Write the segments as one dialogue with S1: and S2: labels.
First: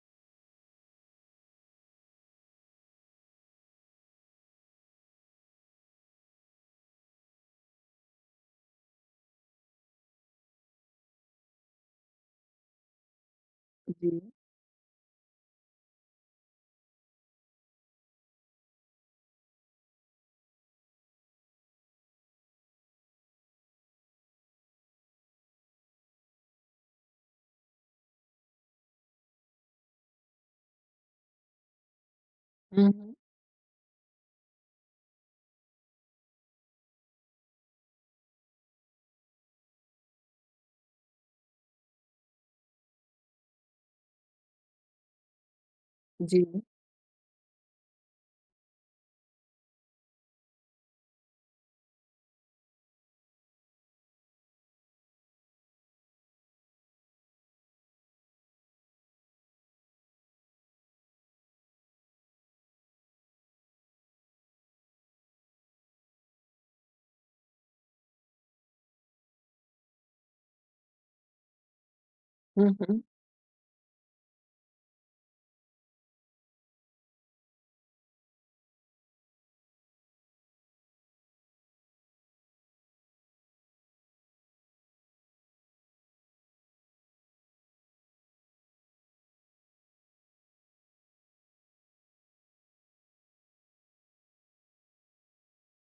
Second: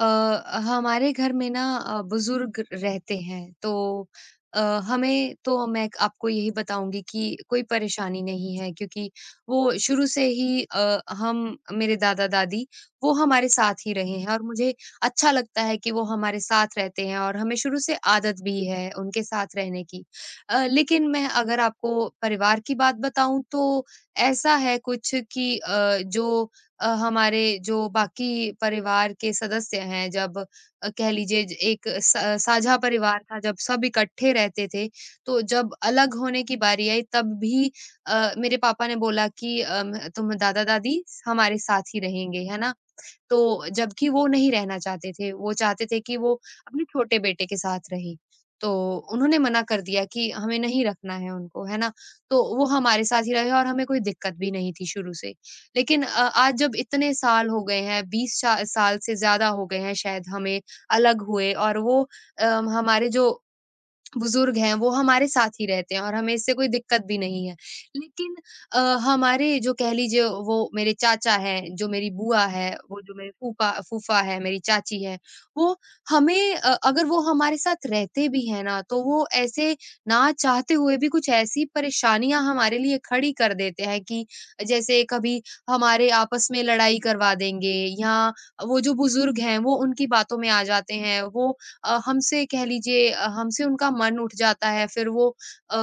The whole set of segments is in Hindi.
S1: अ, हमारे घर में ना बुजुर्ग रहते हैं तो अ, हमें तो मैं आपको यही बताऊंगी कि कोई परेशानी नहीं है क्योंकि वो शुरू से ही हम मेरे दादा दादी वो हमारे साथ ही
S2: जी।
S1: रहे हैं और मुझे अच्छा लगता है कि वो हमारे साथ रहते हैं और हमें शुरू से आदत भी है उनके साथ रहने की। लेकिन मैं अगर आपको परिवार की बात बताऊं तो ऐसा है कुछ कि जो हमारे जो बाकी परिवार के सदस्य हैं जब कह लीजिए एक साझा
S2: हुँ, हुँ।
S1: परिवार था जब सब इकट्ठे रहते थे तो जब अलग होने की बारी आई तब भी मेरे पापा ने बोला कि तुम दादा दादी हमारे साथ ही रहेंगे है ना। तो जबकि वो नहीं रहना चाहते थे, वो चाहते थे कि वो
S2: जी।
S1: अपने छोटे बेटे के साथ रहे। तो उन्होंने मना कर दिया कि हमें नहीं रखना है उनको, है ना? तो वो हमारे साथ ही रहे और हमें कोई दिक्कत भी नहीं थी शुरू से। लेकिन आज जब इतने साल हो गए हैं, 20 सा साल से ज़्यादा हो गए हैं शायद हमें अलग हुए। और वो अ, हमारे जो बुजुर्ग हैं, वो हमारे साथ ही रहते हैं और हमें इससे कोई दिक्कत भी नहीं है। लेकिन हमारे जो कह लीजिए वो मेरे चाचा हैं, जो मेरी बुआ
S2: हुँ,
S1: है, वो
S2: हुँ।
S1: जो मेरे फूपा फूफा है, मेरी चाची है, वो हमें अगर वो हमारे साथ रहते भी हैं ना, तो वो ऐसे ना चाहते हुए भी कुछ ऐसी परेशानियाँ हमारे लिए खड़ी कर देते हैं कि जैसे कभी हमारे आपस में लड़ाई करवा देंगे या वो जो बुजुर्ग हैं, वो उनकी बातों में आ जाते हैं, वो हमसे कह लीजिए हमसे उनका मन उठ जाता है। फिर वो अ,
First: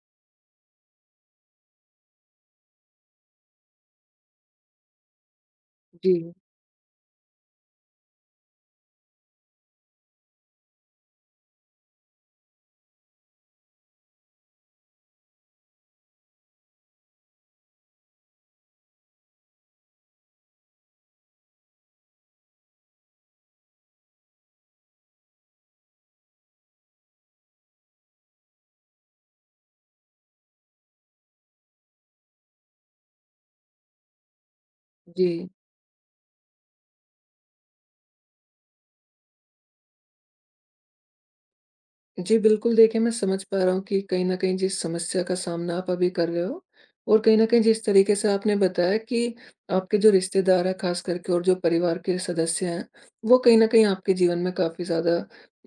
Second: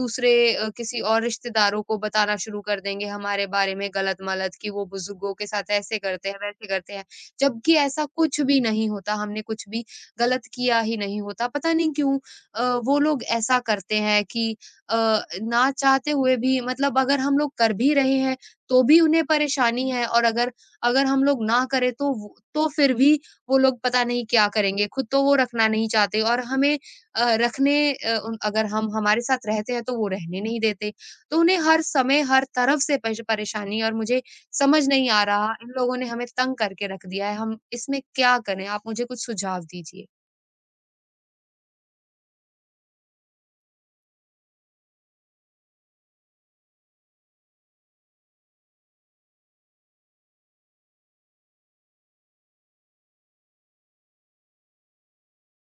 S1: दूसरे किसी और रिश्तेदारों को बताना शुरू कर देंगे हमारे बारे में गलत मलत कि वो बुजुर्गों के साथ ऐसे करते
S2: जी,
S1: हैं वैसे करते हैं, जबकि ऐसा कुछ भी नहीं होता। हमने कुछ भी गलत किया ही नहीं होता, पता नहीं क्यों वो लोग ऐसा करते हैं कि अ, ना चाहते हुए भी मतलब अगर हम लोग कर भी रहे हैं तो भी उन्हें परेशानी है, और अगर अगर हम लोग ना करें तो तो फिर भी वो लोग पता नहीं क्या करेंगे। खुद तो वो रखना नहीं चाहते और हमें रखने उन अगर हम हमारे साथ रहते हैं तो वो रहने नहीं देते। तो उन्हें हर समय, हर तरफ से पेश परेशानी, और मुझे समझ नहीं आ
S2: जी।
S1: रहा, इन लोगों ने हमें तंग करके रख दिया है, हम इसमें क्या करें? आप मुझे कुछ सुझाव दीजिए।
S2: जी, बिल्कुल देखिए, मैं समझ पा रहा हूँ कि कहीं न कहीं जिस समस्या का सामना आप अभी कर रहे हो और कहीं न कहीं जिस तरीके से आपने बताया कि आपके जो रिश्तेदार हैं ख़ास करके और जो परिवार के सदस्य हैं, वो कहीं न कहीं आपके जीवन में काफ़ी ज़्यादा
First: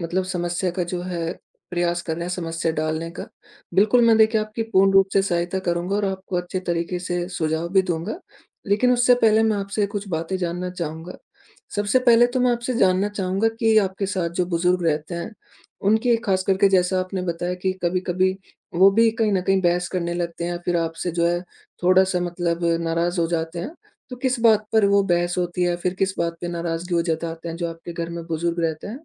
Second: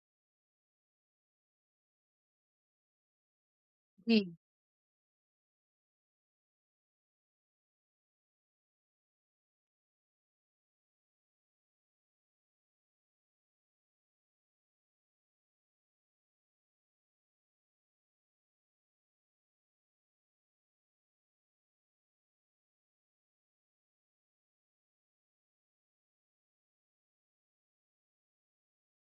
S2: मतलब समस्या का जो है प्रयास कर रहे हैं समस्या डालने का। बिल्कुल,
S1: जी।
S2: मैं देखिए आपकी पूर्ण रूप से सहायता करूँगा और आपको अच्छे तरीके से सुझाव भी दूँगा। लेकिन उससे पहले मैं आपसे कुछ बातें जानना चाहूँगा। सबसे पहले तो मैं आपसे जानना चाहूँगा कि आपके साथ जो बुज़ुर्ग रहते हैं, उनकी खास करके जैसा आपने बताया कि कभी-कभी वो भी कहीं न कहीं बहस करने लगते हैं या फिर आपसे जो है थोड़ा-सा मतलब नाराज़ हो जाते हैं। तो किस बात पर वो बहस होती है? फिर किस बात पे नाराज़गी वो जताते हैं जो आपके घर में बुज़ुर्ग रहते हैं?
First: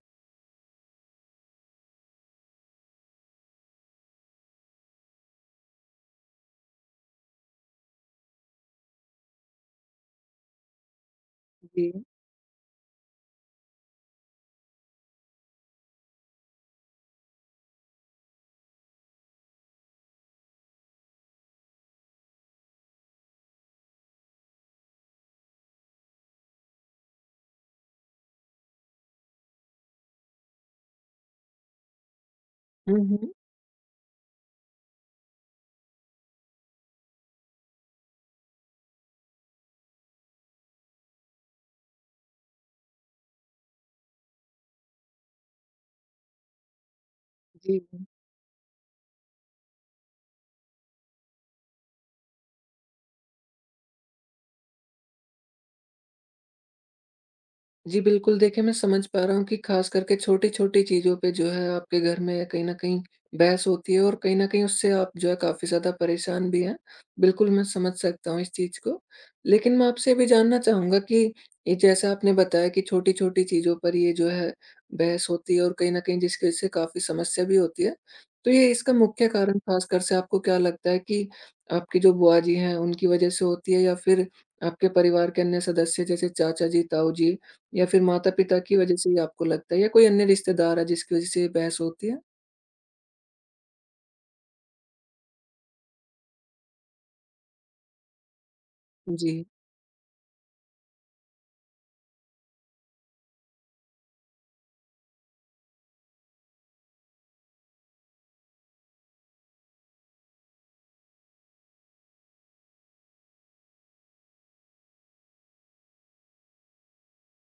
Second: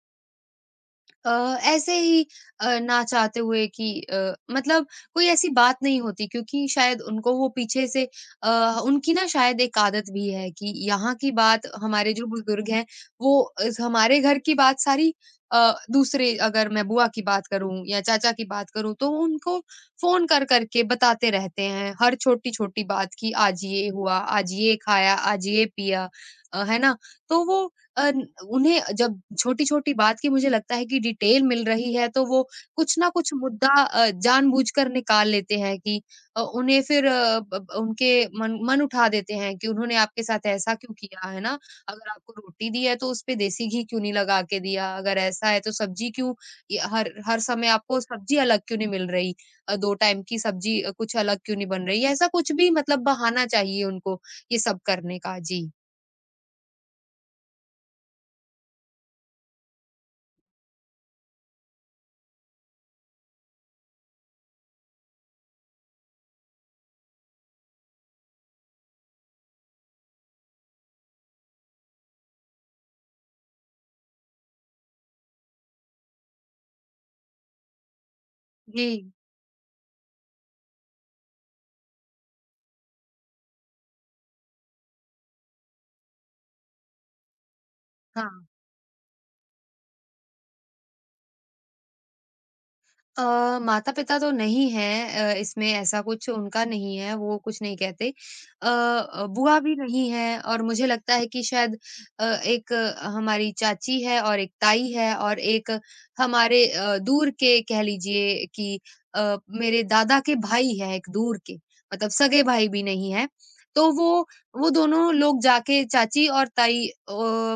S1: अ, ऐसे ही ना चाहते हुए कि मतलब कोई ऐसी बात नहीं होती क्योंकि शायद उनको वो पीछे से उनकी ना शायद एक आदत भी है कि यहाँ की बात
S2: जी।
S1: हमारे जो बुजुर्ग हैं वो हमारे घर की बात सारी दूसरे अगर मैं बुआ की बात करूं या चाचा की बात करूं तो वो उनको फोन कर करके बताते रहते हैं हर छोटी छोटी बात की, आज ये हुआ आज ये खाया आज ये पिया, है ना। तो वो अन उन्हें जब छोटी-छोटी बात की मुझे लगता है कि डिटेल मिल रही है, तो वो कुछ
S2: हुँ,
S1: ना
S2: हुँ।
S1: कुछ मुद्दा जानबूझकर निकाल लेते हैं कि उन्हें फिर ब ब- उनके मन मन उठा देते हैं कि उन्होंने आपके साथ ऐसा क्यों किया, है ना? अगर आपको रोटी दी है, तो उसपे देसी घी क्यों नहीं लगा के दिया? अगर ऐसा है, तो सब्जी क्यों य हर हर समय
S2: जी।
S1: आपको सब्जी अलग क्यों नहीं मिल रही? 2 टाइम की सब्जी कुछ अलग क्यों नहीं बन रही? ऐसा कुछ भी मतलब बहाना चाहिए उनको, ये सब करने का। जी।
S2: जी, बिल्कुल देखिए, मैं समझ पा रहा हूँ कि ख़ास करके छोटी-छोटी चीज़ों पे जो है आपके घर में कहीं न कहीं बहस होती है और कहीं न कहीं उससे आप जो है काफ़ी ज़्यादा परेशान भी हैं। बिल्कुल, मैं समझ सकता हूँ इस चीज़ को। लेकिन मैं आपसे ये भी जानना चाहूँगा कि ये जैसा आपने बताया कि छोटी-छोटी चीज़ों पर ये जो है बहस होती है और कहीं न कहीं जिसकी वजह से काफ़ी समस्या भी होती है। तो ये इसका
S1: जी,
S2: मुख्य कारण ख़ासकर से आपको क्या लगता है कि आपकी जो बुआ जी हैं, उनकी वजह से होती है या फिर आपके परिवार के अन्य सदस्य जैसे चाचा जी, ताऊ जी या फिर
S1: हाँ।
S2: माता-पिता की वजह से ही आपको लगता है या कोई अन्य रिश्तेदार है जिसकी वजह से ये बहस होती है?
S1: अ, माता-पिता तो नहीं हैं इसमें ऐसा कुछ उनका नहीं है, वो कुछ नहीं कहते।
S2: जी।
S1: बुआ भी नहीं है, और मुझे लगता है कि शायद एक हमारी चाची है और एक ताई है और एक हमारे दूर के कह लीजिए कि मेरे दादा के भाई हैं एक दूर के, मतलब सगे भाई भी नहीं हैं। तो वो दोनों लोग जाके चाची और ताई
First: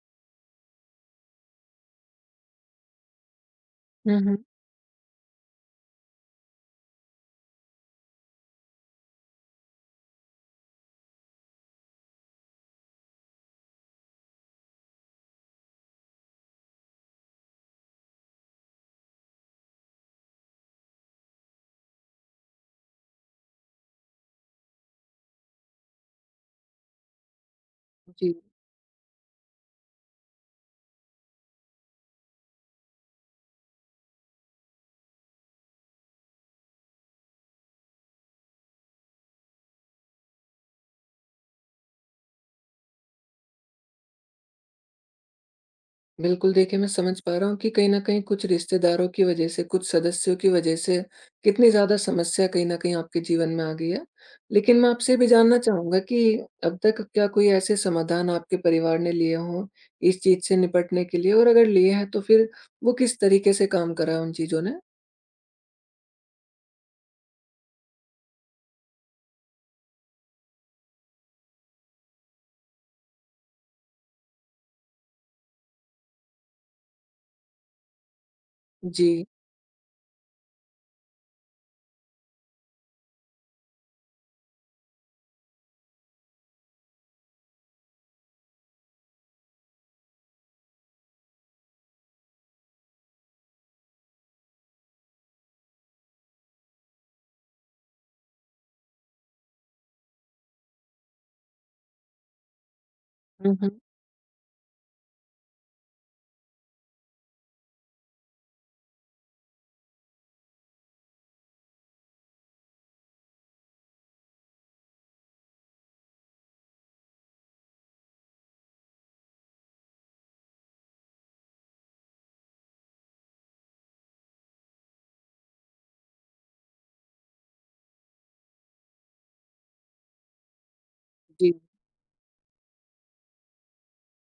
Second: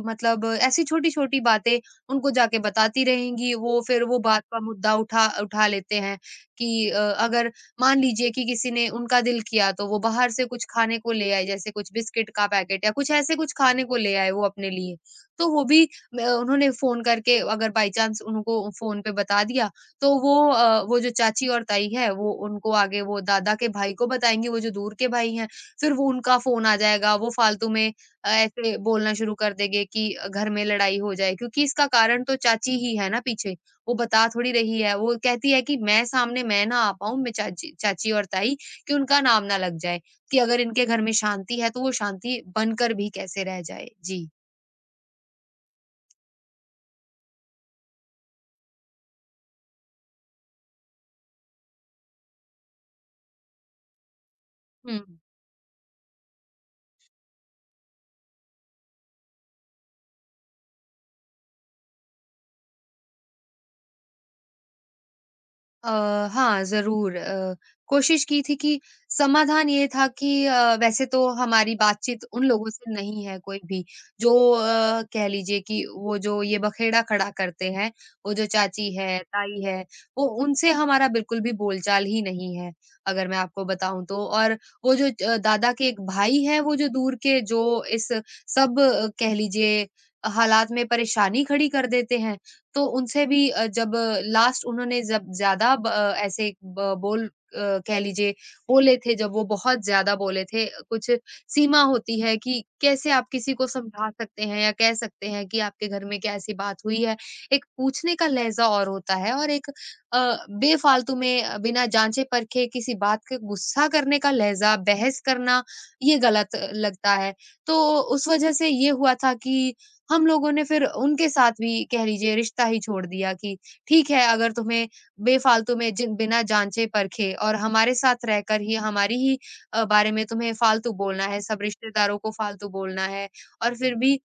S1: मतलब ऐसी छोटी-छोटी बातें उनको जाके बताती रहेंगी, वो फिर
S2: हुँ,
S1: वो बात
S2: हुँ।
S1: का मुद्दा उठा उठा लेते हैं कि अगर मान लीजिए कि किसी ने उनका दिल किया तो वो बाहर से कुछ खाने को ले आए, जैसे कुछ बिस्किट का पैकेट या कुछ ऐसे कुछ खाने को ले आए वो अपने लिए, तो वो भी म उन्होंने फ़ोन करके अगर बाय चांस उनको फ़ोन पे बता दिया, तो वो वो जो चाची और ताई है, वो उनको आगे वो दादा के भाई को बताएँगी, वो जो दूर के भाई हैं, फिर वो उनका फ़ोन आ जाएगा, वो फालतू में
S2: जी,
S1: ऐसे बोलना शुरू कर देंगे कि घर में लड़ाई हो जाए, क्योंकि इसका कारण तो चाची ही है ना पीछे। वो बता थोड़ी रही है, वो कहती है कि मैं सामने मैं ना आ पाऊँ, मैं चाची चाची और ताई कि उनका नाम ना लग जाए, कि अगर इनके घर में शांति है तो वो शांति बनकर भी कैसे रह जाए। जी।
S2: बिल्कुल देखिए मैं समझ पा रहा हूँ कि कहीं न कहीं कुछ रिश्तेदारों की वजह से, कुछ सदस्यों की वजह से कितनी ज़्यादा समस्या कहीं न कहीं आपके जीवन में आ गई है। लेकिन मैं
S1: हुँ।
S2: आपसे ये भी जानना चाहूँगा कि अब तक क्या कोई ऐसे समाधान आपके परिवार ने लिए हों इस चीज़ से निपटने के लिए और अगर लिए हैं तो फिर वो किस तरीके से काम करा है उन चीज़ों ने?
S1: अ, हाँ, ज़रूर कोशिश की थी कि समाधान ये था कि वैसे तो हमारी बातचीत उन लोगों से नहीं है कोई भी, जो कह लीजिए कि वो जो ये बखेड़ा खड़ा करते हैं, वो जो चाची
S2: जी।
S1: है, ताई है, वो उनसे हमारा बिल्कुल भी बोलचाल ही नहीं है, अगर मैं आपको बताऊँ तो। और वो जो दादा के एक भाई हैं, वो जो दूर के जो इस सब कह लीजिए हालात में परेशानी खड़ी कर देते हैं। तो उनसे भी जब लास्ट उन्होंने जब ज़्यादा ऐसे ब कह लीजिए बोले थे, जब वो बहुत ज़्यादा बोले थे, कुछ सीमा होती है कि कैसे आप किसी
S2: हुँ,
S1: को
S2: हुँ।
S1: समझा सकते हैं या कह सकते हैं कि आपके घर में क्या ऐसी बात हुई है। एक पूछने का लहज़ा और होता है, और एक अ, बेफ़ालतू में बिना जाँचे-परखे किसी बात के गुस्सा करने का लहज़ा, बहस करना, ये गलत लगता है। तो उस वज़ह से ये हुआ था कि हम लोगों ने फिर उनके साथ भी कह लीजिए रिश्ता ही छोड़ दिया कि ठीक है, अगर तुम्हें बेफालतू में जिन बिना जांचे परखे और हमारे साथ रहकर ही हमारी ही बारे में तुम्हें फालतू बोलना है,
S2: जी।
S1: सब रिश्तेदारों को फालतू बोलना है, और फिर भी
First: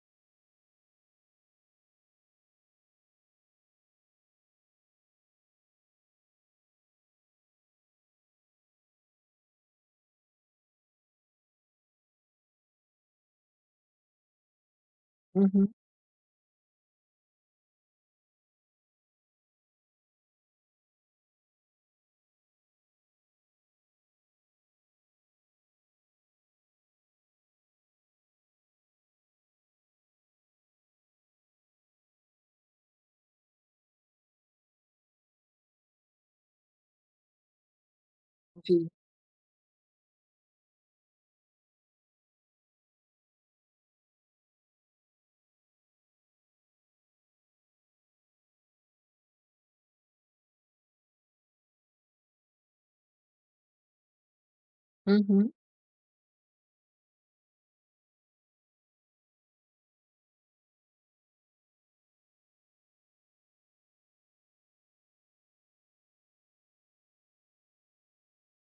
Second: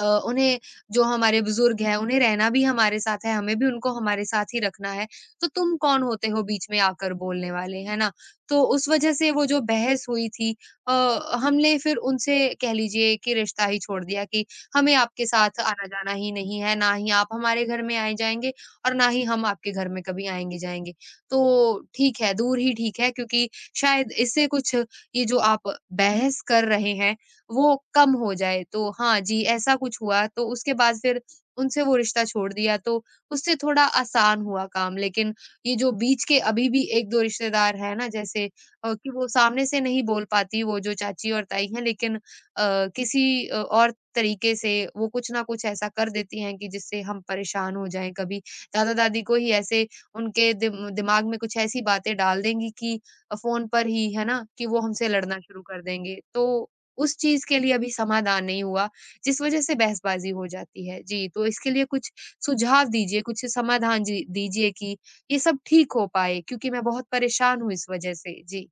S1: उन्हें जो हमारे बुजुर्ग हैं, उन्हें रहना भी हमारे साथ है, हमें भी उनको हमारे साथ ही रखना है, तो तुम कौन होते हो बीच में आकर बोलने वाले, है ना? तो उस वजह से वो जो बहस हुई थी, अ, हमने फिर उनसे कह लीजिए कि रिश्ता ही छोड़ दिया कि हमें आपके
S2: हुँ,
S1: साथ
S2: हुँ।
S1: आना-जाना ही नहीं है, ना ही आप हमारे घर में आए जाएँगे और ना ही हम आपके घर में कभी आएँगे-जाएँगे। तो ठीक है, दूर ही ठीक है क्योंकि शायद इससे कुछ ये जो आप बहस कर रहे हैं वो कम हो जाए। तो हाँ जी, ऐसा कुछ हुआ तो उसके बाद फिर उनसे वो रिश्ता छोड़ दिया, तो उससे थोड़ा आसान हुआ काम। लेकिन ये जो बीच के अभी भी 1-2 रिश्तेदार हैं ना, जैसे
S2: जी।
S1: कि वो सामने से नहीं बोल पाती वो जो चाची और ताई हैं, लेकिन किसी और तरीके से वो कुछ ना कुछ ऐसा कर देती हैं कि जिससे हम परेशान हो जाएँ। कभी दादा-दादी को ही ऐसे उनके दिमाग में कुछ ऐसी बातें डाल देंगी कि फ़ोन पर ही है ना, कि वो हमसे
S2: हुँ,
S1: लड़ना
S2: हुँ।
S1: शुरू कर देंगे। तो उस चीज़ के लिए अभी समाधान नहीं हुआ, जिस वजह से बहसबाज़ी हो जाती है। जी, तो इसके लिए कुछ सुझाव दीजिए, कुछ समाधान जी दीजिए कि ये सब ठीक हो पाए, क्योंकि मैं बहुत परेशान हूँ इस वजह से। जी।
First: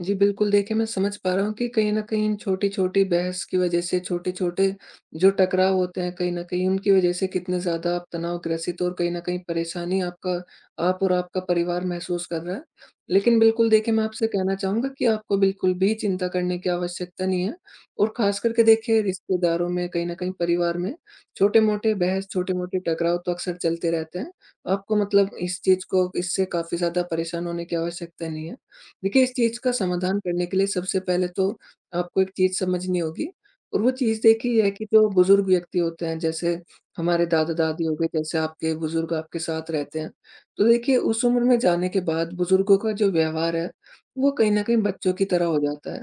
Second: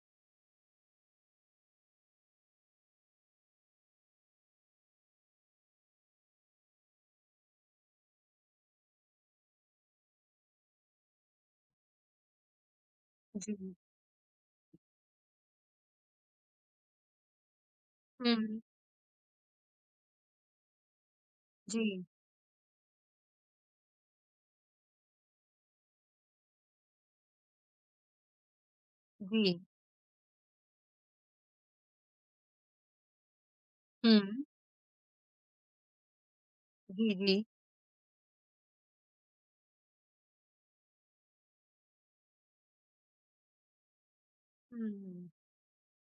S2: जी, बिल्कुल देखिए, मैं समझ पा रहा हूँ कि कहीं न कहीं इन छोटी-छोटी बहस की वज़ह से छोटे-छोटे जो टकराव होते हैं कहीं न कहीं उनकी वज़ह से कितने ज़्यादा आप तनावग्रसित और कहीं न कहीं परेशानी आपका आप और आपका परिवार महसूस कर रहा है। लेकिन
S1: जी।
S2: बिल्कुल देखिए, मैं आपसे कहना चाहूँगा कि आपको बिल्कुल भी चिंता करने की आवश्यकता नहीं है और
S1: हुँ।
S2: ख़ास करके देखिए रिश्तेदारों में कहीं न कहीं परिवार में छोटे-मोटे
S1: जी,
S2: बहस, छोटे-मोटे टकराव तो अक्सर चलते रहते हैं। आपको मतलब इस चीज़ को इससे काफ़ी ज़्यादा परेशान होने की आवश्यकता नहीं है। देखिए, इस
S1: जी।
S2: चीज़ का समाधान करने के लिए सबसे पहले तो आपको एक चीज़ समझनी होगी और वो
S1: हुँ।
S2: चीज़ देखिए ये है कि जो बुज़ुर्ग व्यक्ति होते हैं, जैसे
S1: जी,
S2: हमारे
S1: जी।
S2: दादा-दादी हो गए, जैसे आपके बुज़ुर्ग आपके साथ रहते हैं। तो देखिए, उस उम्र में जाने के बाद बुज़ुर्गों का जो व्यवहार है, वो कहीं न कहीं बच्चों की
S1: हुँ।
S2: तरह हो जाता है।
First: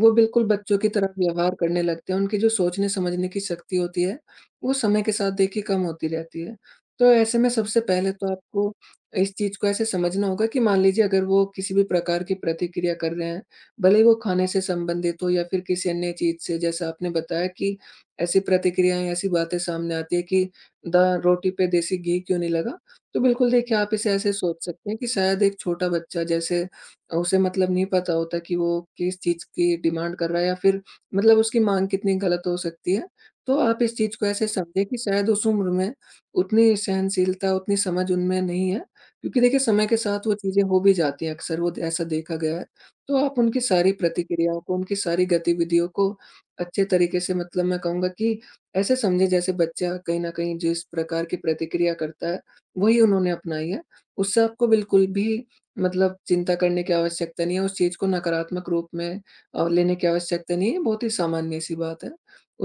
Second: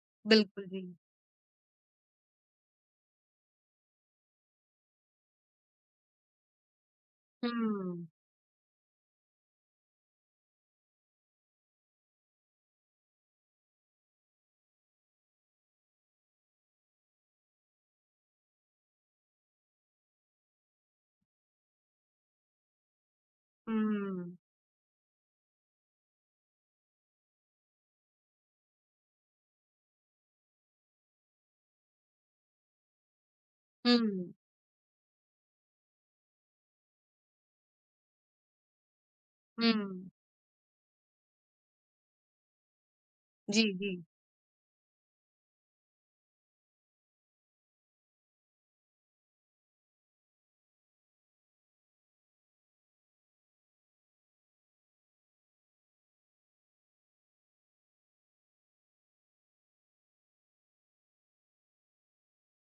S2: वो बिल्कुल
S1: बिल्कुल
S2: बच्चों
S1: जी।
S2: की तरह व्यवहार करने लगते हैं, उनकी जो सोचने-समझने की शक्ति होती है, वो समय के साथ देखिए कम होती रहती है। तो ऐसे में सबसे
S1: हुँ,
S2: पहले तो आपको इस चीज़ को ऐसे समझना होगा कि मान लीजिए अगर वो किसी भी प्रकार की प्रतिक्रिया कर रहे हैं, भले ही वो खाने से संबंधित हो या फिर किसी अन्य चीज़ से जैसा आपने बताया कि ऐसी प्रतिक्रियाएँ, ऐसी बातें सामने आती है कि द रोटी पे देसी घी क्यों नहीं लगा? तो बिल्कुल देखिए आप इसे ऐसे
S1: हुँ,
S2: सोच सकते हैं कि शायद एक छोटा बच्चा जैसे उसे मतलब नहीं पता होता कि वो किस चीज़ की डिमांड कर रहा है या फिर मतलब उसकी माँग कितनी गलत हो सकती है। तो आप इस चीज़ को
S1: हुँ,
S2: ऐसे समझें कि शायद उस उम्र में उतनी सहनशीलता, उतनी समझ उनमें नहीं है। क्योंकि देखिए समय के
S1: हुँ।
S2: साथ वो चीज़ें हो भी जाती हैं अक्सर वो ऐसा देखा गया है। तो आप उनकी
S1: जी,
S2: सारी
S1: जी।
S2: प्रतिक्रियाओं को, उनकी सारी गतिविधियों को अच्छे तरीके से मतलब मैं कहूँगा कि ऐसे समझें जैसे बच्चा कहीं न कहीं जिस प्रकार की प्रतिक्रिया करता है, वही उन्होंने अपनाई है। उससे आपको बिल्कुल भी मतलब चिंता करने की आवश्यकता नहीं है, उस चीज़ को नकारात्मक रूप में लेने की आवश्यकता नहीं है, बहुत ही सामान्य-सी बात है।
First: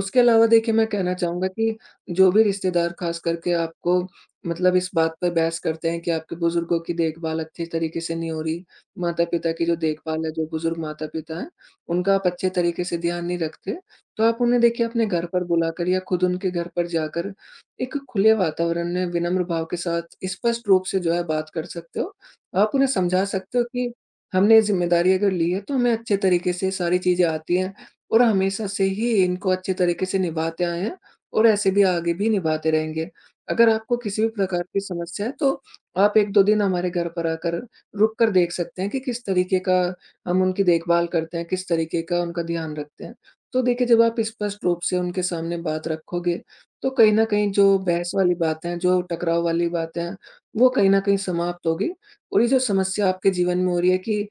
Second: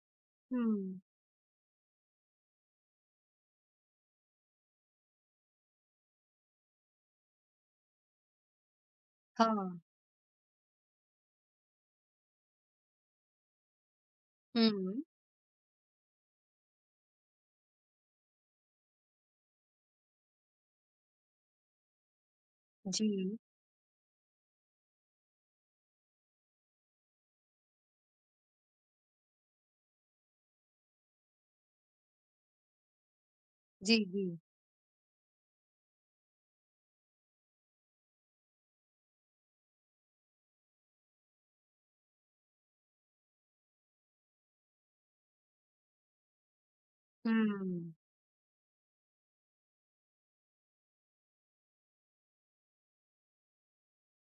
S2: उसके अलावा देखिए मैं
S1: हुँ।
S2: कहना चाहूँगा कि जो भी रिश्तेदार ख़ास करके आपको मतलब इस बात पे बहस करते हैं कि आपके बुजुर्गों की देखभाल अच्छे तरीके से नहीं हो रही, माता-पिता की जो
S1: हाँ।
S2: देखभाल है, जो बुजुर्ग माता-पिता हैं, उनका आप अच्छे तरीके से ध्यान नहीं रखते। तो आप उन्हें देखिए
S1: हुँ।
S2: अपने घर पर बुलाकर या खुद उनके घर पर जाकर एक खुले वातावरण में विनम्र भाव के साथ स्पष्ट रूप से जो है बात कर सकते हो। आप उन्हें समझा
S1: जी,
S2: सकते हो कि हमने ये ज़िम्मेदारी अगर ली है तो हमें अच्छे तरीके से सारी चीज़ें आती हैं और हमेशा से ही इनको अच्छे तरीके से निभाते आए हैं और ऐसे भी आगे भी निभाते रहेंगे। अगर आपको
S1: जी,
S2: किसी
S1: जी।
S2: भी प्रकार की समस्या है, तो आप 1-2 दिन हमारे घर पर आकर रुक कर देख सकते हैं कि किस तरीके का हम उनकी देखभाल करते हैं, किस तरीके का उनका ध्यान रखते हैं। तो देखिए, जब आप स्पष्ट रूप से उनके सामने बात रखोगे, तो कहीं न कहीं जो
S1: हुँ,
S2: बहस वाली बातें हैं, जो टकराव वाली बातें हैं, वो कहीं न कहीं समाप्त होगी और ये जो समस्या आपके जीवन में हो रही है कि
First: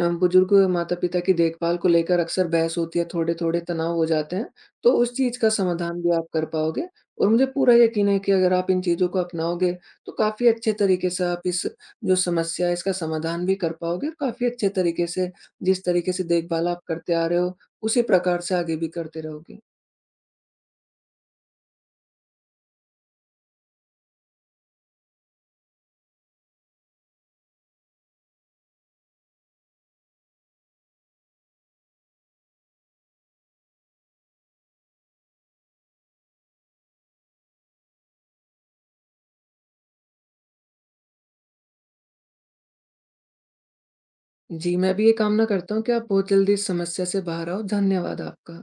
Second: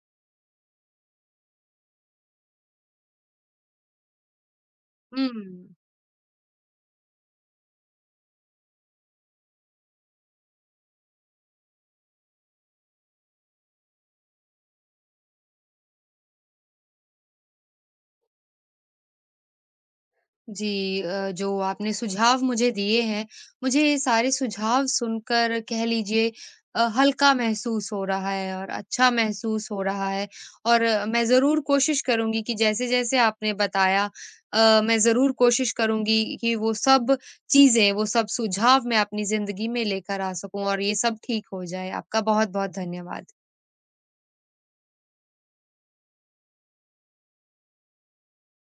S2: बुजुर्ग माता-पिता की देखभाल को लेकर अक्सर बहस होती है, थोड़े-थोड़े तनाव हो जाते हैं, तो उस चीज़ का
S1: हुँ।
S2: समाधान भी आप कर पाओगे और मुझे पूरा यकीन है कि अगर आप इन चीज़ों को अपनाओगे, तो काफ़ी अच्छे तरीके से आप इस जो समस्या है, इसका समाधान भी कर पाओगे और काफ़ी अच्छे तरीके से जिस तरीके से देखभाल आप करते आ रहे हो, उसी प्रकार से आगे भी करते रहोगे।
S1: जी, जो आपने सुझाव मुझे दिए हैं, मुझे ये सारे सुझाव सुनकर कह लीजिए हल्का महसूस हो रहा है और अच्छा महसूस हो रहा है, और मैं ज़रूर कोशिश करूँगी कि जैसे-जैसे आपने बताया मैं ज़रूर कोशिश करूँगी कि वो सब चीज़ें, वो सब सुझाव मैं अपनी ज़िंदगी में लेकर आ सकूँ और ये सब ठीक हो जाए। आपका बहुत-बहुत धन्यवाद।
S2: जी, मैं भी ये कामना करता हूँ कि आप बहुत जल्दी इस समस्या से बाहर आओ। धन्यवाद आपका।